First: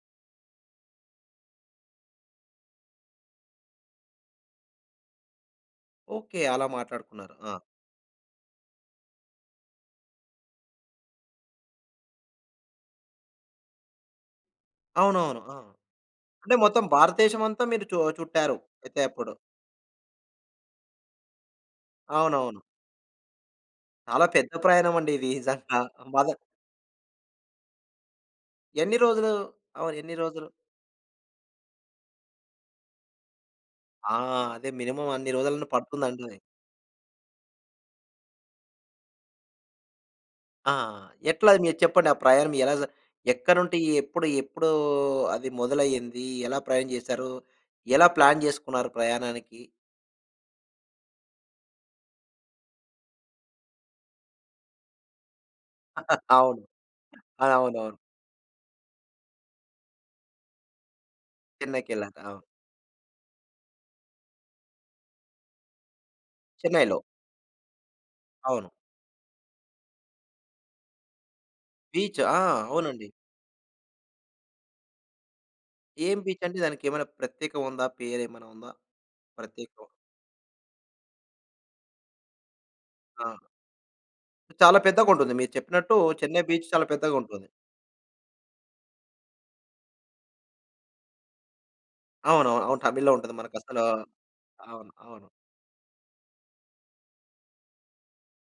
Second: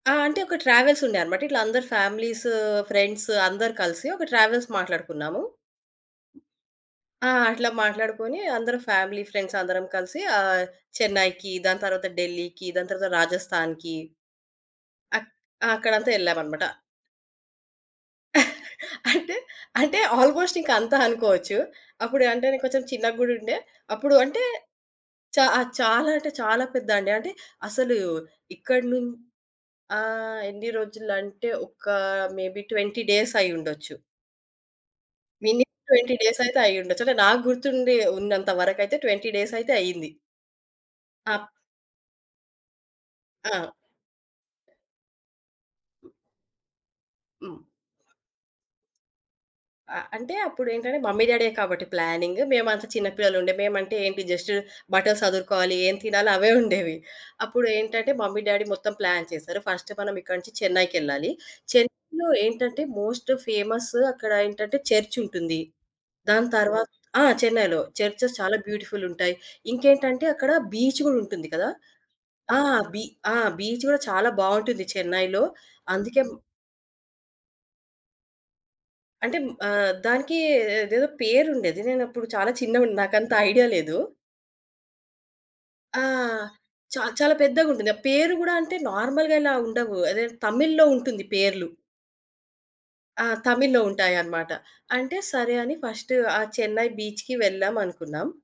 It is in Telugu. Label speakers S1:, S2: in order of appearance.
S1: ఆ! అంటే ఒక ట్రావెల్సుండే అన్నమాట ఇట్లా అందరు ఫ్యామిలీస్ ఫ్రెండ్స్ అందరు కలిసి, ఒక ట్రావెల్స్ మాట్లాడుకున్నాము.
S2: ఓకే. అలా
S1: ఆ!
S2: మాట్లాడుకున్నారు. ఆ!
S1: అట్లా మాట్లాడుకొని అందరం ఫ్యామిలీ ఫ్రెండ్స్ అందరం కలిసి ఆహ్, చెన్నైకి దాని తర్వాత ఢిల్లీకి దాని తర్వాత రాజస్థాన్‌కి అ
S2: అవునవును. ఆ!
S1: ఆ! అక్కడంతా
S2: అంటే
S1: యెళ్ళామన్నమాట.
S2: మొత్తం భారతదేశమంతా మీరు చొ చుట్టారు. అయితే అప్పుడు.
S1: అంటే, అంటే ఆల్‌మోస్ట్ ఇంక అంతా అనుకోవచ్చు. అప్పుడు అంటే నేను
S2: అవునవును.
S1: కొంచెం చిన్నగా గూడుండే అప్పుడు
S2: చాలా
S1: అంటే
S2: పెద్ద ప్రయాణమండి ఇది
S1: చా ఆహ్,
S2: నిజంగా.
S1: చాలా అంటే
S2: బాధక్
S1: చాలా పెద్ద అండి. అంటే అసలు ఇక్కడి
S2: ఎన్ని
S1: నుం
S2: రోజులు? అవును. ఎన్ని
S1: ఆహ్,
S2: రోజులు?
S1: ఎన్ని రోజులంటే ఒక మేబి 20 డేస్ అయ్యుండొచ్చు.
S2: ఆ! అదే! మినిమం అన్ని రోజులన్న
S1: మినిమమ్ 20
S2: పడుతుందండోయ్!
S1: డేసయితే అయ్యుండొచ్చు. అంటే నాకు గుర్తుండి ఉన్నంతవరకయితే 20 డేసయితే అయ్యింది.
S2: ఆ! ఎట్లా
S1: ఆప్
S2: అది మీరు చెప్పండి? ఆ ప్రయాణం ఎలా జ
S1: ఆ!
S2: ఎక్కడినుంటి ఎప్పుడు ఎప్పుడు అది మొదలయింది? ఎలా ప్రయాణం జేసారు?
S1: హ్మ్.
S2: ఎలా ప్లాన్ జేసుకున్నారు ప్రయాణానికి?
S1: ఆ! అంటే అప్పుడేంటంటే మమ్మీ డ్యాడీయే కాబట్టి ప్లానింగ్. మేమంతా చిన్నపిల్లలు ఉండే మేమంటే ఏంటి జస్ట్ బట్టలు సదురుకోవాలి ఏం తినాలి? అవే
S2: అవును.
S1: ఉండేవి. అప్పుడు
S2: అదవునవును.
S1: ఏంటంటే మమ్మీ డ్యాడీ మొత్తం ప్లాన్ చేశారు. ఫస్ట్ మనం ఇక్కడి నుంచి చెన్నైకెళ్ళాలి.
S2: చెన్నైకెళ్లారు.
S1: చెన్నైలో
S2: అవ్
S1: ఏంటంటే, మోస్ట్ ఫేమస్ అక్కడ ఏంటంటే చర్చ్ ఉంటుంది. దాని తర్వా
S2: చెన్నైలో.
S1: ఆ! చెన్నైలో చర్చెస్ చాలా
S2: అవును.
S1: బ్యూటిఫుల్ ఉంటాయి. ఇంకేంటంటే అక్కడ బీచ్ గూడా ఉంటుంది గదా!
S2: బీచ్ ఆ!
S1: ఆ! బీ
S2: అవునండి.
S1: ఆ! బీచ్ కూడా చాలా బావుంటుంది చెన్నైలో.
S2: ఏం
S1: అందుకే
S2: బీచ్ అండి? దానికి ఏమైనా ప్రత్యేకం ఉందా? పేరేమైనా ఉందా?
S1: అంటే
S2: ప్రత్యేకం.
S1: ఆహ్, దానికి అదేదో పేరుండేది నేను అప్పుడు చాలా చిన్నగున్న
S2: ఆ!
S1: నాకంత ఐడియా లేదు.
S2: చాలా పెద్దగుంటుంది. మీరు చెప్పినట్టు
S1: ఆ!
S2: చెన్నై బీచ్ చాలా
S1: చా చాలా
S2: పెద్దగుంటుంది.
S1: పెద్దగుంటుంది. ఆ పేరు గూడా అంటే నార్మల్‌గా ఇలా ఉండవు. అదేదో తమిళ్‌లో ఉంటుంది పేర్లు.
S2: అవునవును. అవును. టబిళ్‌లో
S1: ఆ!
S2: ఉంటది
S1: తమిళ్లో
S2: మనకసలు.
S1: ఉంటాయనమాట.
S2: అవును.
S1: అంటే
S2: అవును.
S1: సరే అని ఫస్ట్ ఆ చెన్నై బీచ్‌కి వెళ్ళామనుకున్నాం.